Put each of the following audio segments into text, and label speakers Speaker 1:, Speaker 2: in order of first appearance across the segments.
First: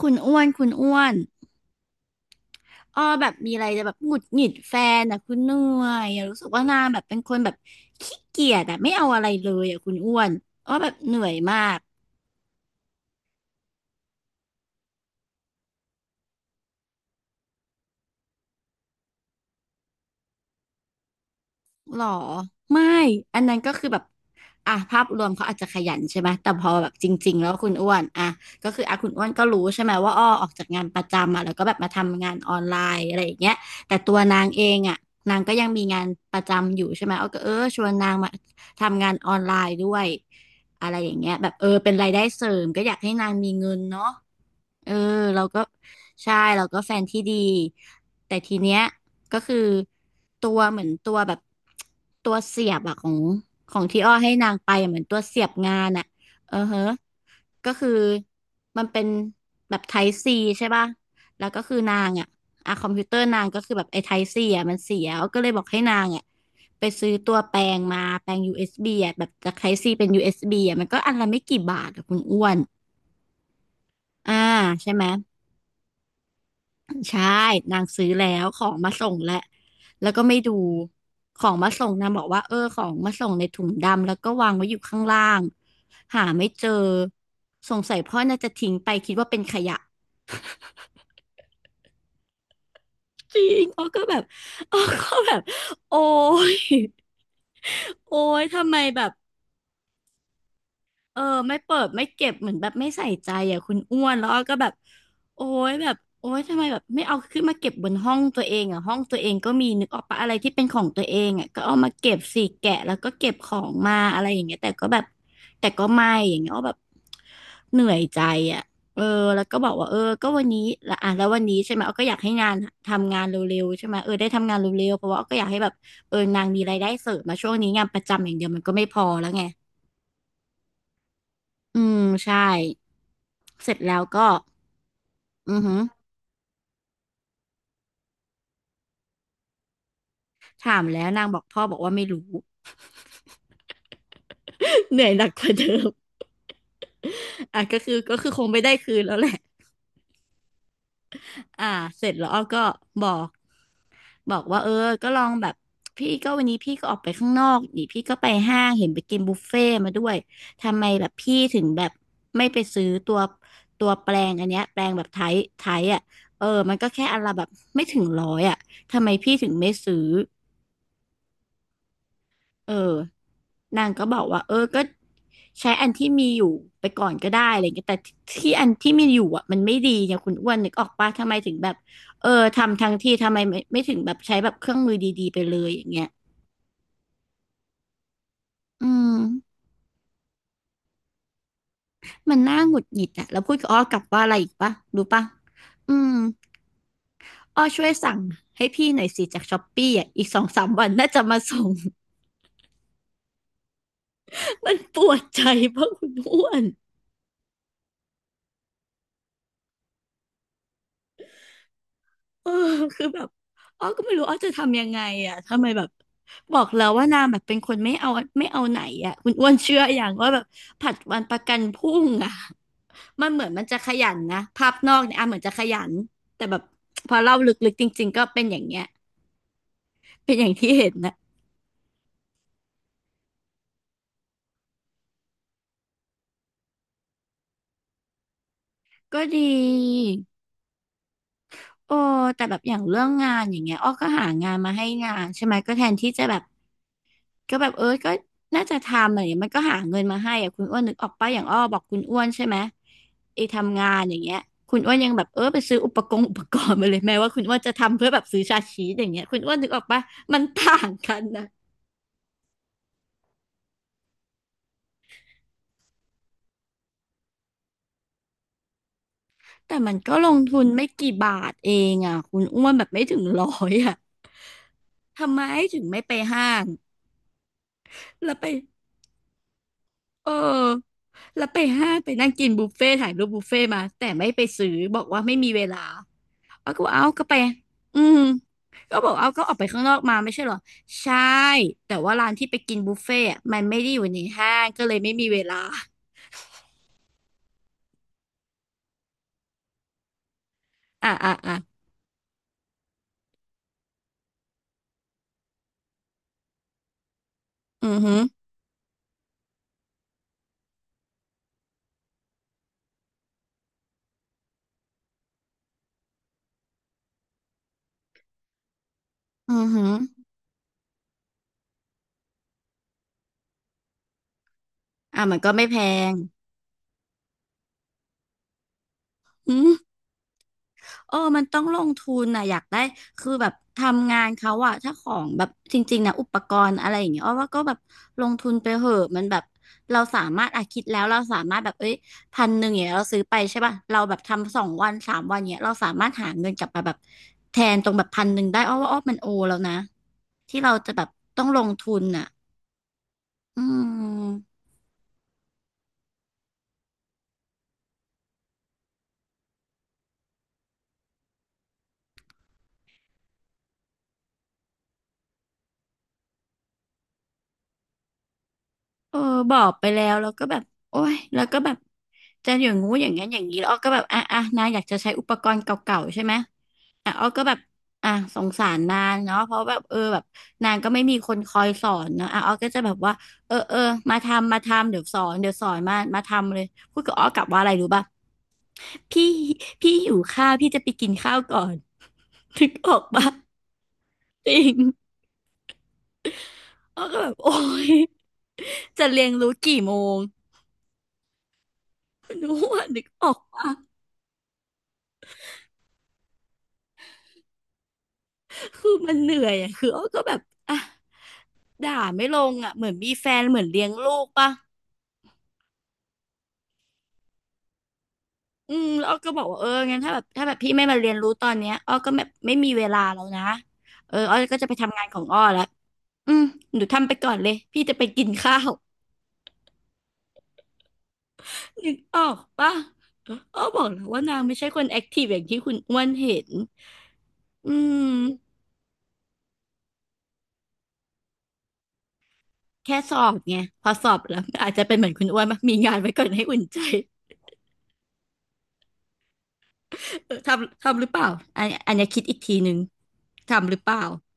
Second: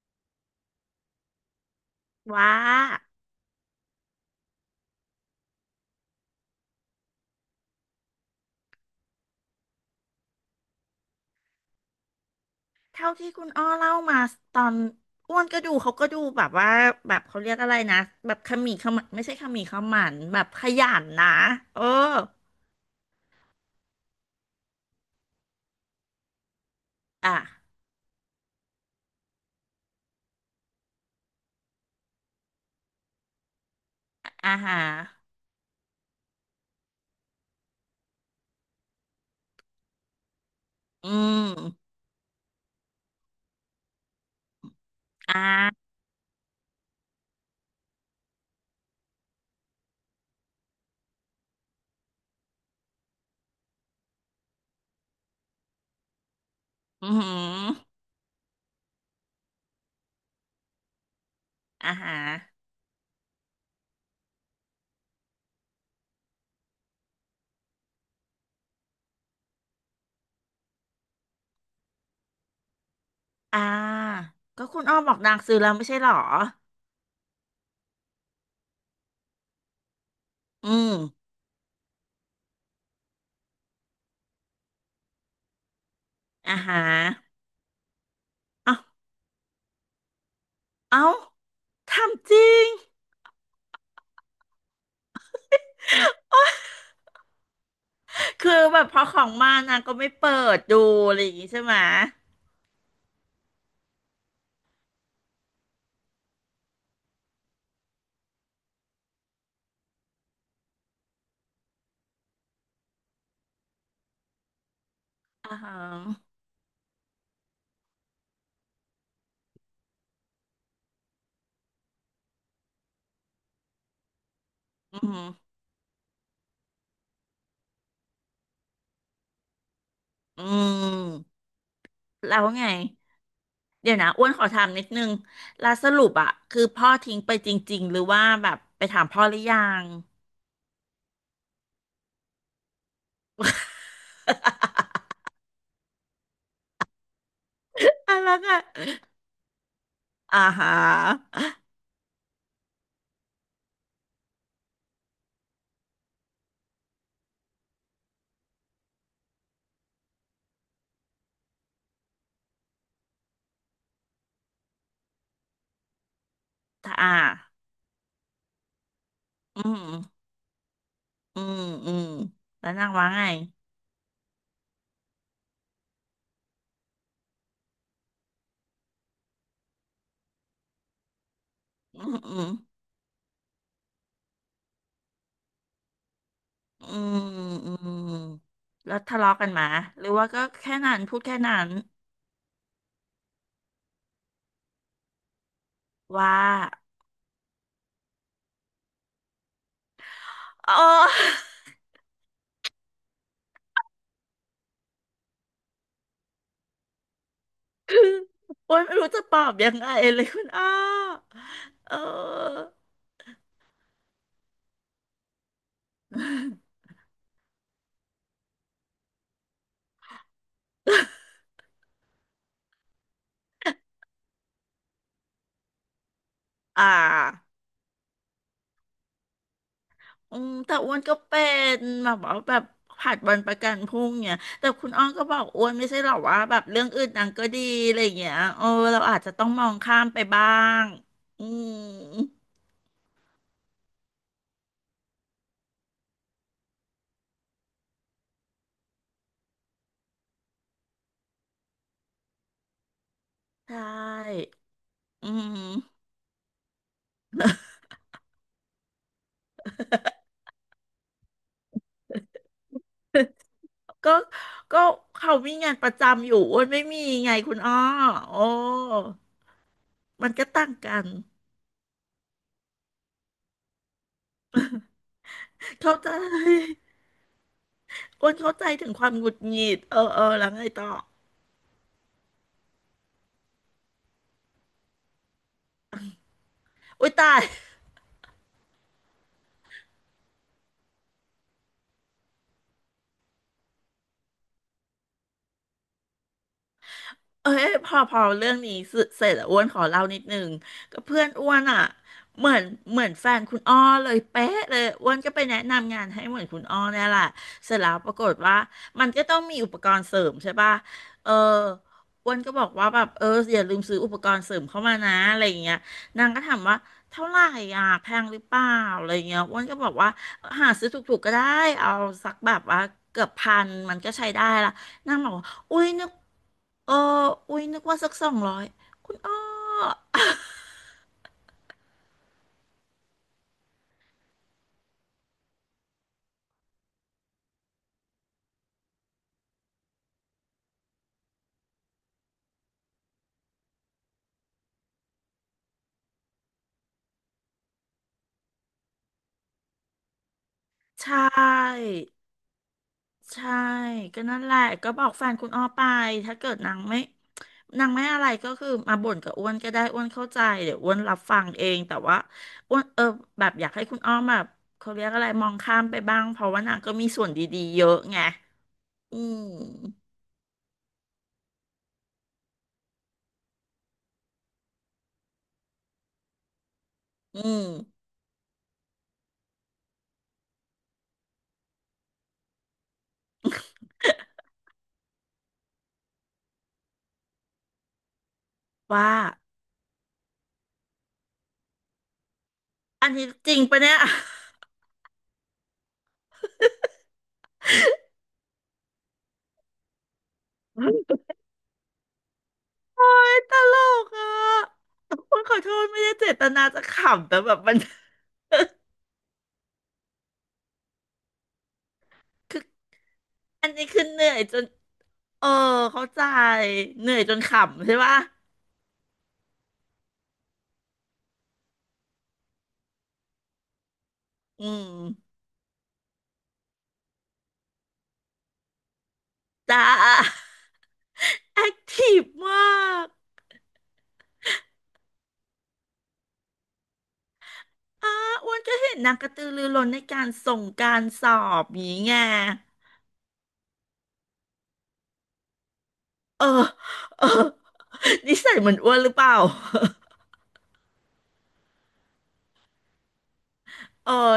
Speaker 1: คุณอ้วนคุณอ้วน
Speaker 2: ว่า
Speaker 1: อ้อแบบมีอะไรจะแบบหงุดหงิดแฟนอ่ะคุณเหนื่อยอ่ะรู้สึกว่านางแบบเป็นคนแบบขี้เกียจอ่ะไม่เอาอะไรเลยอ่ะคุณอ้วนอ้อแบบเหนื่อยมาก
Speaker 2: เท่าที่คุณอ้อเล่ามาตอนอ้วนก็ดูเขาก็ดูแบบว่าแบบเขาเรียกอะไรนะแบบขมีขมันไม่ใช่ขมีขมันแบบขยันนะเออ
Speaker 1: หรอไม่อันนั้นก็คือแบบอ่ะภาพรวมเขาอาจจะขยันใช่ไหมแต่พอแบบจริ
Speaker 2: อ่ะ
Speaker 1: งๆแล้วคุณอ้วนอ่ะก็คืออ่ะคุณอ้วนก็รู้ใช่ไหมว่าอ้อออกจากงานประจำอ่ะแล้วก็แบบมาทำงานออนไลน์อะไรอย่างเงี้ยแต่ตัวนาง
Speaker 2: อา
Speaker 1: เอ
Speaker 2: หา
Speaker 1: ง
Speaker 2: ร
Speaker 1: อ่ะนางก็ยังมีงานประจำอยู่ใช่ไหมอ้อก็เออชวนนางมาทำงานออนไลน์ด้วยอะไรอ
Speaker 2: อื
Speaker 1: ย่างเงี้ยแบบเออเป็
Speaker 2: ม
Speaker 1: นรายได้เสริมก็อยากให้นางมีเงินเนาะเออ
Speaker 2: อ่
Speaker 1: เราก็
Speaker 2: า
Speaker 1: ใช่เราก็แฟนที่ดีแต่ทีเนี้ย ก็คือตัวเหมือนตัวแบบตัวเสียบอะของของที่อ้อให้นางไปอะเหมือนตัวเสียบงานอะเออเฮะ
Speaker 2: อือหือ
Speaker 1: ก็คือมันเป็นแบบไทป์ซีใช่ป่ะแล้วก็คือ
Speaker 2: อา
Speaker 1: นาง
Speaker 2: หาร
Speaker 1: อะอะคอมพิวเตอร์นางก็คือแบบไอ้ไทป์ซีอะมันเสียอ้อก็เลยบอกให้นางอะไปซื้อตัวแปลงมาแปลง USB อสบีอะแบบจากไทป์ซีเป็น USB อสบีอะมันก็อันละไม่กี่บาทอะคุณอ้วน
Speaker 2: อ่า
Speaker 1: อ่า
Speaker 2: ก็คุณ
Speaker 1: ใช่
Speaker 2: อ้อ
Speaker 1: ไหม
Speaker 2: บอกนางซื้อแล้วไม่ใช่หรอ
Speaker 1: ใช่ นางซื้อแล้วของมาส่งแล้ว แล้วก็ไม่ดู
Speaker 2: อืม
Speaker 1: ของมาส่งนางบอกว่าเออของมาส่งในถุงดำแล้วก็วางไว้อยู่ข้างล่างหาไม่
Speaker 2: อา
Speaker 1: เจอ
Speaker 2: หาร
Speaker 1: สงสัยพ่อน่าจะทิ้ง
Speaker 2: เอ้า
Speaker 1: ไปคิดว่าเป็นขยะ
Speaker 2: เอ้าทำจริง
Speaker 1: จริง อ้อก็แบบ อ้อก็แบบโอ้ยโอ้ย
Speaker 2: คือ
Speaker 1: ทำไม
Speaker 2: แบบพ
Speaker 1: แบ
Speaker 2: อ
Speaker 1: บ
Speaker 2: ของมานางก็ไม่เปิดดูอะ
Speaker 1: เอ
Speaker 2: ไร
Speaker 1: อ
Speaker 2: อย่างงี้
Speaker 1: ไม่
Speaker 2: ใช่ไห
Speaker 1: เปิ
Speaker 2: มย
Speaker 1: ดไม่เก็บเหมือนแบบไม่ใส่ใจอ่ะคุณอ้วนแล้วอ้อก็แบบโอ้ยแบบโอ้ยทำไมแบบไม่เอาขึ้นมาเก็บบนห้องตัวเองอ่ะห้องตัวเองก็มีนึกออกปะอะไรที่เป็นของตัวเองอ่ะก็เอามาเก็บสิแกะแล้วก็เก็บของมาอะไรอย่างเงี้ยแต่ก็แบบ
Speaker 2: อ่า
Speaker 1: แต่
Speaker 2: ฮะ
Speaker 1: ก็ไม่อย่างเงี้ยอ้อแบบเหนื่อยใจอ่ะเออแล้วก็บอกว่าเออก็วันนี้ละอ่ะแล้ววันนี้ใช่ไหมอ้อก็อยากให้งานทำงานเร็วๆใช่ไหมเออได้ทำงานเร็ว
Speaker 2: อื
Speaker 1: ๆเพราะว่าอ้อก็อยาก
Speaker 2: ม
Speaker 1: ให้แบบเออนางมีรายได้เสริมมาช่วงนี้งานประจำอย่างเดียวมันก็ไม่พอแล้วไง
Speaker 2: อืม
Speaker 1: อืม
Speaker 2: แล้
Speaker 1: ใช่
Speaker 2: วไง
Speaker 1: เสร็จ
Speaker 2: เดี๋ย
Speaker 1: แล้
Speaker 2: ว
Speaker 1: ว
Speaker 2: นะอ้
Speaker 1: ก็
Speaker 2: วนขอถามนิดนึง
Speaker 1: อือ
Speaker 2: แล้
Speaker 1: หื
Speaker 2: ว
Speaker 1: อ
Speaker 2: สรุปอะคือพ่อทิ้งไปจริงๆหรือว่าแบบไปถามพ่อหรือยัง
Speaker 1: ถามแล้วนางบอกพ่อบอกว่าไม่รู้ เหนื่อยหนักกว่าเดิมอ่ะก็คือ
Speaker 2: อ่ะแล้ว
Speaker 1: คง
Speaker 2: ก็
Speaker 1: ไม่ได้คืนแล้วแหละ
Speaker 2: อ่าฮะ
Speaker 1: อ่าเสร็จแล้วอ้อก็บอกว่าเออก็ลองแบบพี่ก็วันนี้พี่ก็ออกไปข้างนอกนี่พี่ก็ไปห้างเห็นไปกินบุฟเฟ่ต์มาด้วยทำไมแบบพี่ถึงแบบไม่ไปซื้อตัวแปลงอันเนี้ยแปลงแบบไทยไทยอ่ะเออมันก็
Speaker 2: ถ้า
Speaker 1: แค่
Speaker 2: อ่า
Speaker 1: อันละแบบไม่ถึงร้อยอ่ะทำไมพี่ถึง
Speaker 2: อื
Speaker 1: ไม่
Speaker 2: ม
Speaker 1: ซื้อ
Speaker 2: อืมอืมแล้
Speaker 1: เอ
Speaker 2: วนาง
Speaker 1: อ
Speaker 2: ว่าไง
Speaker 1: นางก็บอกว่าเออก็ใช้อันที่มีอยู่ไปก่อนก็ได้อะไรเงี้ยแต่ที่อันที่มีอยู่อ่ะมันไม่ดีเนี่ยคุณอ้วนนึกออกปะทำไมถึงแบบ
Speaker 2: อืม
Speaker 1: เอ
Speaker 2: อื
Speaker 1: อ
Speaker 2: ม
Speaker 1: ทำทั้งที่ทำไมไม่ถึงแบบใช้แบบเครื่องมือดีๆไปเลยอย่างเงี้ย
Speaker 2: อืมอืม
Speaker 1: อื
Speaker 2: แล้ว
Speaker 1: ม
Speaker 2: ทะเลาะกันมาหรือว่าก็แค่นั้นพูดแค่นั้น
Speaker 1: มันน่าหงุดหงิดอ่ะแล้วพูดกับอ้อกลับว่าอะไรอีกปะรู้ปะอืม
Speaker 2: ว่า
Speaker 1: อ้อช่วยสั่งให้พี่หน่อยสิจากช้อปปี้อ่ะอีกสองสาม
Speaker 2: อ๋อ
Speaker 1: วันน่าจะมาส่ง มันปวดใจเพราะคุณอ้วน
Speaker 2: คือโอ้ยไม่รู้จะตอบยังไงเลยคุณอ้อเอ
Speaker 1: เออ
Speaker 2: อ
Speaker 1: คือแบบอ้อก็ไม่รู้อ้อจะทำยังไงอ่ะทำไมแบบบอกแล้วว่านางแบบเป็นคนไม่เอาไม่เอาไหนอ่ะคุณอ้วนเชื่ออย่างว่าแบบผัดวันประกันพรุ่งอ่ะมันเหมือนมันจะขยันนะภาพนอกเนี่ยอ่ะเหมือนจะขยันแต่แบบ
Speaker 2: อ่
Speaker 1: พอเล่า
Speaker 2: า
Speaker 1: ลึกๆจริงๆก็เป็นอย่างเงี้ยเป็
Speaker 2: อื
Speaker 1: นอย่า
Speaker 2: ม
Speaker 1: งที่
Speaker 2: แต่
Speaker 1: เห็
Speaker 2: อ้
Speaker 1: น
Speaker 2: วนก็
Speaker 1: นะ
Speaker 2: เป็นแบบว่าแบบผัดวันประกันพรุ่งเนี่ยแต่คุณอ้อนก็บอกอ้วนไม่ใช่หรอว่าแบบเรื่องอื่นนางก็ดีอะไรอย่างเงี้ยเออเราอา
Speaker 1: ก็
Speaker 2: จจะต้อง
Speaker 1: ดี
Speaker 2: มองข้ามไปบ้างอื
Speaker 1: โอ้
Speaker 2: ม
Speaker 1: แต่แบบอย่างเรื่องงานอย่างเงี้ยอ้อก็หางานมาให้งานใช่ไหมก็แทนที่จะแบบ ก็แบบเออก็น่าจะทำอะไรอย่างเงี้ยมันก็หาเงินมาให้อะคุณอ้วนนึกออกปะอย่างอ้อบอกคุณอ้วนใช่ไหมไอ้
Speaker 2: ใช
Speaker 1: ทำงานอย่างเงี้ย
Speaker 2: ่
Speaker 1: คุณอ้วนยังแบ
Speaker 2: อื
Speaker 1: บเออไป
Speaker 2: ม
Speaker 1: ซื้ออุปกรณ์มาเลยแม้ว่าคุณอ้วนจะทำเพื่อแบบซื้อชาชีสอย่างเงี้ยคุณอ้วนนึกออกปะมันต่างกันนะ
Speaker 2: ก็ก็เขามีงานประจำอยู่อ้วนไม่มีไงคุณอ้อโอ้
Speaker 1: แต่มันก็ล
Speaker 2: มัน
Speaker 1: ง
Speaker 2: ก็
Speaker 1: ทุน
Speaker 2: ต่าง
Speaker 1: ไม่
Speaker 2: กัน
Speaker 1: กี่บาทเองอ่ะคุณอ้วนแบบไม่ถึงร้อยอ่ะทำไมถึง
Speaker 2: เข้า
Speaker 1: ไม่
Speaker 2: ใจ
Speaker 1: ไปห้าง
Speaker 2: อ้
Speaker 1: แล้
Speaker 2: ว
Speaker 1: ว
Speaker 2: น
Speaker 1: ไป
Speaker 2: เข้าใจถึงความหงุดหงิดเออเออ
Speaker 1: เอ
Speaker 2: แล้วไงต่อ
Speaker 1: อแล้วไปห้างไปนั่งกินบุฟเฟ่ต์ถ่ายรูปบุฟเฟ่ต์มาแต่ไม่ไปซื้อบอกว่าไม่มีเวลา เอาก็บอกเอา
Speaker 2: อุ้ย
Speaker 1: ก็
Speaker 2: ตา
Speaker 1: ไป
Speaker 2: ย
Speaker 1: อืมก็บอกเอาก็ออกไปข้างนอกมาไม่ใช่เหรอ ใช่ แต่ว่าร้านที่ไปกินบุฟเฟ่ต์อะมันไม่ได้อยู่ในห้างก็เลยไม่มีเวลา
Speaker 2: เอ้ยพอพอเรื่องนี้เสเสร็จแล้วอ้วนขอเล่านิดนึงก็
Speaker 1: อ่ะ
Speaker 2: เพื่อน
Speaker 1: อ่ะ
Speaker 2: อ้
Speaker 1: อ่ะ
Speaker 2: วนอ่ะเหมือนเหมือนแฟนคุณอ้อเลยเป๊ะเลยอ้วนก็ไปแนะนำงานให้เหมือนคุณอ้อเนี่ยแหละเสร็จ
Speaker 1: อื
Speaker 2: แล้ว
Speaker 1: อ
Speaker 2: ป
Speaker 1: หื
Speaker 2: รา
Speaker 1: อ
Speaker 2: กฏว่ามันก็ต้องมีอุปกรณ์เสริมใช่ป่ะเอออ้วนก็บอกว่าแบบเอออย่าลืมซื้ออุปกรณ์เสริมเข้ามานะอะไรอย่างเงี้ยนางก็ถามว่าเท่าไหร่อ่ะแพงหรือเปล่าอะไรอย่างเงี้ย
Speaker 1: อื
Speaker 2: อ้วน
Speaker 1: อ
Speaker 2: ก็
Speaker 1: หื
Speaker 2: บ
Speaker 1: อ
Speaker 2: อกว่าหาซื้อถูกๆก็ได้เอาสักแบบว่าเกือบพันมันก็ใช้ได้ละนาง
Speaker 1: อ่ะ
Speaker 2: บอก
Speaker 1: มัน
Speaker 2: ว่า
Speaker 1: ก็ไม่แพ
Speaker 2: อุ้ยนึก
Speaker 1: ง
Speaker 2: เอออุ้ยนึกว่าสักสองร้อยคุณอ้อ
Speaker 1: อืม เออมันต้องลงทุนนะอยากได้คือแบบทำงานเขาอะถ้าของแบบจริงๆนะอุปกรณ์อะไรอย่างเงี้ยอ้อว่าก็แบบลงทุนไปเหอะมันแบบเราสามารถอะคิดแล้วเราสามารถแบบเอ้ยพันหนึ่งอย่างเงี้ยเราซื้อไปใช่ป่ะเราแบบทำสองวันสามวันเงี้ยเราสามารถหาเงินกลับมาแบบแทนตรงแบบพันหนึ่งได้อ้อว่าอ้อมันโอแล้วนะที่เราจะแบ
Speaker 2: ใช
Speaker 1: บต้องลง
Speaker 2: ่
Speaker 1: ทุนอะ
Speaker 2: ใช่
Speaker 1: อื
Speaker 2: ก็นั่นแหละ
Speaker 1: ม
Speaker 2: ก็บอกแฟนคุณอ้อไป ถ้าเกิดนางไม่นางไม่อะไรก็คือมาบ่นกับอ้วนก็ได้อ้วนเข้าใจเดี๋ยวอ้วนรับฟังเองแต่ว่าอ้วนเออแบบอยากให้คุณอ้อมแบบเขาเรียกอะไรมองข้ามไปบ้างเพราะว่านางก็มีส่วนดีๆเยอะไง
Speaker 1: เอ
Speaker 2: อื
Speaker 1: อ
Speaker 2: ม
Speaker 1: บอกไปแล้วแล้วก็แบบโอ้ยแล้วก็แบบจะอย่างงู้อย่างงั้นอย่างนี้แล้วอ้อก็แบบอ่ะอ่ะนายอยากจะใช้อุปกรณ์เก่าๆใช่ไหมอ่ะอ้อ
Speaker 2: อื
Speaker 1: ก็แบบ
Speaker 2: ม
Speaker 1: อ่ะสงสารนางเนาะเพราะแบบแบบนางก็ไม่มีคนคอยสอนเนาะอ่ะอ้อก็จะแบบว่าเออเออมาทำมาทำเดี๋ยวสอนเดี๋ยวสอนมามาทำเลยพูดกับอ้อกลับว่าอะไรรู้ป่ะ
Speaker 2: ว่า
Speaker 1: พี่พี่หิวข้าวพี่จะไปกินข้าวก่อน ถึงออก
Speaker 2: อัน
Speaker 1: ป่ะ
Speaker 2: นี้จริงปะเนี่ย
Speaker 1: จริงอ้อก็แบบโอ้ยจะเรียนรู้กี่โมง รู้ว่านึก
Speaker 2: โอ๊
Speaker 1: ออ
Speaker 2: ย
Speaker 1: ก
Speaker 2: ตลกอ่ะคุณขอโทษไม่ได้เจตนาจะขำแต่แบบมัน
Speaker 1: คือมันเหนื่อยอ่ะคืออ้อก็แบบอ่ะด่าไม่ลง
Speaker 2: คือ
Speaker 1: อ่ะเหมือนมีแฟนเหมือน
Speaker 2: อัน
Speaker 1: เลี้
Speaker 2: นี้
Speaker 1: ยง
Speaker 2: คือ
Speaker 1: ลู
Speaker 2: เห
Speaker 1: ก
Speaker 2: นื่อย
Speaker 1: ปะ
Speaker 2: จนเออเข้าใจเหนื่อยจนขำใช่ปะ
Speaker 1: อืมแล้วอ้อก็บอกว่างั้นถ้าแบบถ้าแบบพี่ไม่มาเรียนรู้ตอนเนี้ยอ้อก็แบบไม่มีเวลาแล้วนะอ้อก็
Speaker 2: อื
Speaker 1: จะไปทำงานของ
Speaker 2: ม
Speaker 1: อ้อแล้วอืมหนูทำไปก่อนเลยพี่จะไปกินข้าว
Speaker 2: จ้าแอค
Speaker 1: นึก
Speaker 2: ที
Speaker 1: อ
Speaker 2: ฟ
Speaker 1: อก
Speaker 2: ม
Speaker 1: ปะ
Speaker 2: าก
Speaker 1: อ้อบอกแล้วว่านางไม่ใช่คนแอคทีฟอย่างที่คุณอ้วนเห็นอื
Speaker 2: อ้า
Speaker 1: ม
Speaker 2: อ้วนก็เห็นนางกระตือรือร้นในการส่งการสอบอย่างงี้ไง
Speaker 1: แค่สอบไงพอสอบแล้วอาจจะเป็นเหมือนคุณอ้วนปะมีงานไว้ก่อนให้
Speaker 2: เออ
Speaker 1: อุ่นใจ
Speaker 2: เออนิสัยเหมือนอ้วนหรือเปล่า
Speaker 1: ทำทำหรือเปล่าอันอันเนี้ยคิดอีกทีหนึ่งทำหรือเปล่า
Speaker 2: เออ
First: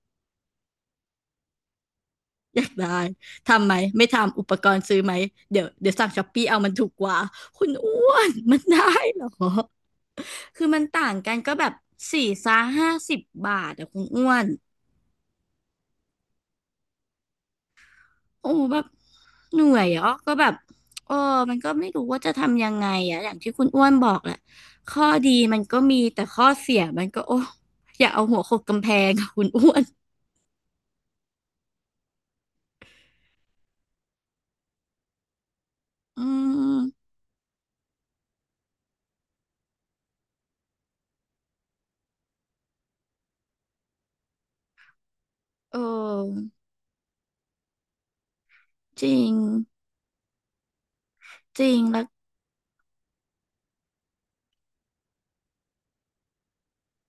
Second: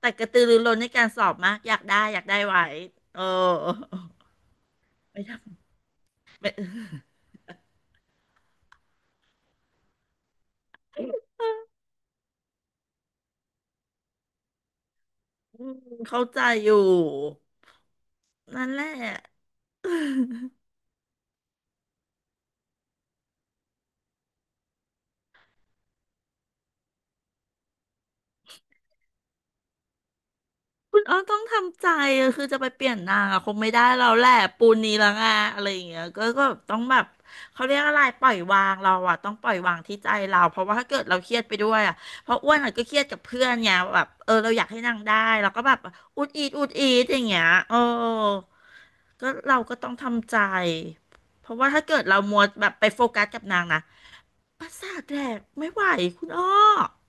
Speaker 2: แต่กระตือรือร้นในการสอบมากอยากได้อยากได้
Speaker 1: อ
Speaker 2: ไว้
Speaker 1: ยากได้
Speaker 2: เออ
Speaker 1: ทำไหมไม่ทำอุปกรณ์ซื้อไหม
Speaker 2: ไม่
Speaker 1: เดี๋ยว
Speaker 2: ทำ
Speaker 1: เดี๋ยวสั่งช้อปปี้
Speaker 2: ไม่
Speaker 1: เอามันถูกกว่าคุณอ้วนมันได้เหรอคือมันต่างกันก็แบบสี่ซาห้าสิบบาทอะคุณอ้วน
Speaker 2: อืมเข้าใจอยู่
Speaker 1: โอ้
Speaker 2: นั่น
Speaker 1: แบ
Speaker 2: แห
Speaker 1: บ
Speaker 2: ละ
Speaker 1: เหนื่อยอ่ะก็แบบ เออมันก็ไม่รู้ว่าจะทำยังไงอะอย่างที่คุณอ้วนบอกแหละข้อดีมันก็มีแต่ข้อเสียมันก็โอ้อย่าเอาหัวโขกกำแพงอะคุณอ้วน
Speaker 2: คุณอ้อต้องทำใจอะคือจะไปเปลี่ยนนางอะคงไม่ได้เราแหละปูนนี้แล้วไงอะไรอย่างเงี้ย
Speaker 1: อื
Speaker 2: ก็ต้องแบบ
Speaker 1: ม
Speaker 2: เขาเรียกอะไรปล่อยวางเราอะต้องปล่อยวางที่ใจเราเพราะว่าถ้าเกิดเราเครียดไปด้วยอะเพราะอ้วนอะก็เครียดกับเพื่อนไงแบบเออเราอยากให้นางได้เราก็แบ
Speaker 1: เอ
Speaker 2: บอุดอีด
Speaker 1: อ
Speaker 2: อุดอีดอย่างเงี้ยเออ
Speaker 1: จริ
Speaker 2: ก็
Speaker 1: ง
Speaker 2: เราก็ต้องทำใจเพราะ
Speaker 1: จ
Speaker 2: ว่า
Speaker 1: ริง
Speaker 2: ถ้าเกิ
Speaker 1: แล้
Speaker 2: ด
Speaker 1: ว
Speaker 2: เรามัวแบบไปโฟกัสกับนางนะ ประสาทแดกไม่ไหวคุณอ้อ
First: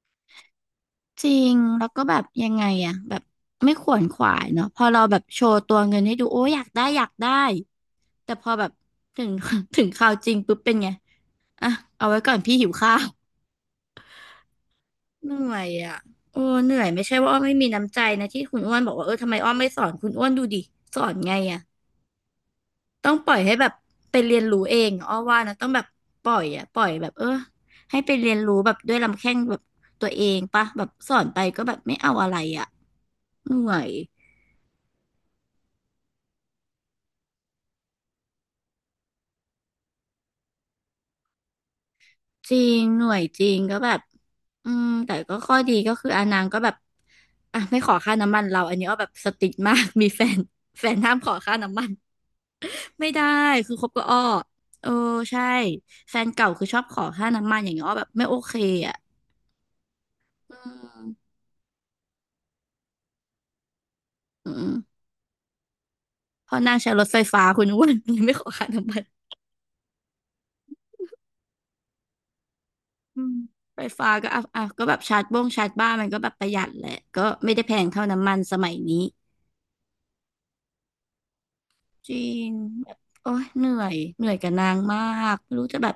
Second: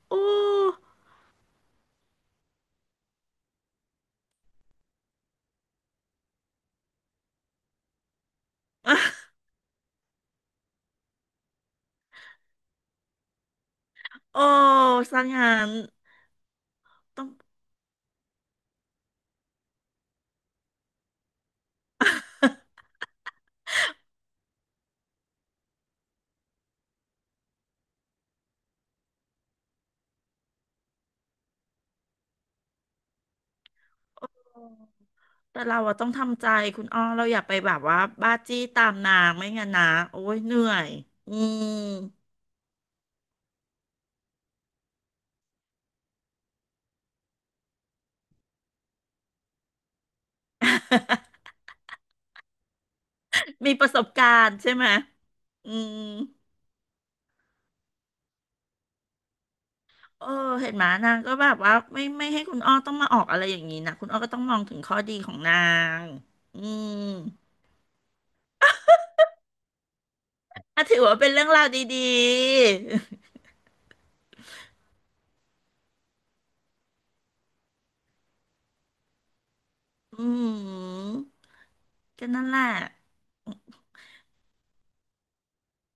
Speaker 2: โอ้
Speaker 1: จริงแล้วก็แบบยังไงอะแบบไม่ขวนขวายเนาะพอเราแบบโชว์ตัวเงินให้ดูโอ้ยอยากได้อยากได้แต่พอแบบถึ
Speaker 2: อ่ะ
Speaker 1: ง ถึงคราวจริงปุ๊บเป็นไงอ่ะเอาไว้ก่อนพี่หิวข้าว
Speaker 2: โอ้สัง
Speaker 1: เห
Speaker 2: หา
Speaker 1: นื่อย
Speaker 2: ร
Speaker 1: อ่ะโอ้เหนื่อยไม่ใช่
Speaker 2: ต้อ
Speaker 1: ว่า
Speaker 2: ง
Speaker 1: อ้อไม่มีน้ำใจนะที่คุณอ้วนบอกว่าทำไมอ้อไม่สอนคุณอ้วนดูดิสอนไงอ่ะ ต้องปล่อยให้แบบไปเรียนรู้เองอ้อว่านะต้องแบบปล่อยอะปล่อยแบบให้ไปเรียนรู้แบบด้วยลำแข้งแบบตัวเองปะแบบสอนไปก็แบบไม่เอาอะไรอะเหน่อย
Speaker 2: แต่เราอะต้องทำใจคุณอ้อเราอย่าไปแบบว่าบ้าจี้ตามนางไม่งั้นนะโอ้ยเหนื่อยอืม
Speaker 1: จริงหน่วยจริงก็แบบอืมแต่ก็ข้อดีก็คืออานางก็แบบอ่ะไม่ขอค่าน้ำมันเราอันนี้อ้อแบบสติ๊กมาก มีแฟนแฟนห้ามขอค่าน้ำมันไม่ได้
Speaker 2: มี
Speaker 1: คือ
Speaker 2: ป
Speaker 1: คบ
Speaker 2: ระส
Speaker 1: กับ
Speaker 2: บ
Speaker 1: อ้อ
Speaker 2: การณ์ใช่ไห
Speaker 1: เอ
Speaker 2: ม
Speaker 1: อใช่
Speaker 2: อืม
Speaker 1: แฟนเก่าคือชอบขอค่าน้ำมันอย่างเงี้ยอ้อแบบไม่โอเคอ่ะ
Speaker 2: เออ
Speaker 1: อื
Speaker 2: เห็นไหม
Speaker 1: ม
Speaker 2: นางก็แบบว่าไม่ไม่ให้คุณอ้อต้องมาออกอะไรอย่างนี้นะคุณอ้อก็ต้อง
Speaker 1: อื
Speaker 2: มองถึงข้
Speaker 1: ม
Speaker 2: อดีของนาง
Speaker 1: เพ
Speaker 2: อื
Speaker 1: ราะนางใช้
Speaker 2: ม
Speaker 1: รถไฟฟ้าคุณอ้วนยังไม่ขอค่าน้ำมัน
Speaker 2: อ่ะถือว่าเป็นเรื่องราวดี
Speaker 1: อืม
Speaker 2: ๆ
Speaker 1: ไฟฟ้าก็อ่ะอ่ะก็แบบชาร์จบ้งชาร์จบ้านมันก็แบบประหยัดแหละก็ไม่ได้แพงเท่าน้ำมันสมัยนี้
Speaker 2: อืม
Speaker 1: จริ
Speaker 2: ก็นั่
Speaker 1: ง
Speaker 2: นแหละ
Speaker 1: แบบโอ้ยเหนื่อยเหนื่อยกับนางมากไม่รู้จะแบบ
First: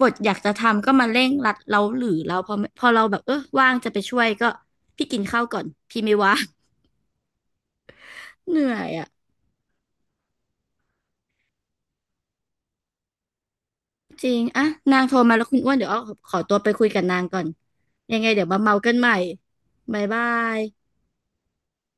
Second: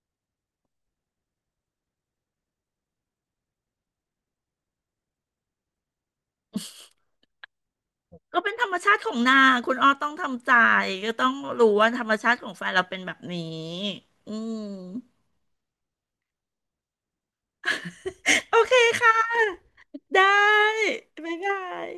Speaker 1: บทอยากจะทำก็มาเร่งรัดเราหรือเราพอพอเราแบบว่างจะไปช่วยก็พี่กินข้าวก่อนพี่ไม่ว่าง
Speaker 2: ก็ เป็
Speaker 1: เห
Speaker 2: นธ
Speaker 1: นื่
Speaker 2: รร
Speaker 1: อ
Speaker 2: ม
Speaker 1: ย
Speaker 2: ชาติ
Speaker 1: อ่ะ
Speaker 2: ของนางคุณอ้อต้องทำใจก็ต้องรู้ว่าธรรมชาติของแฟนเราเป็นแบบนี้
Speaker 1: จ
Speaker 2: อื
Speaker 1: ริง
Speaker 2: ม
Speaker 1: อ่ะนางโทรมาแล้วคุณอ้วนเดี๋ยวอ้อขอตัวไปคุยกับนางก่อนยังไงเดี๋ยว
Speaker 2: โอ
Speaker 1: มา
Speaker 2: เค
Speaker 1: เมากันใหม่
Speaker 2: ค่ะ
Speaker 1: บ๊าย
Speaker 2: ได
Speaker 1: บาย
Speaker 2: ้บ๊ายบาย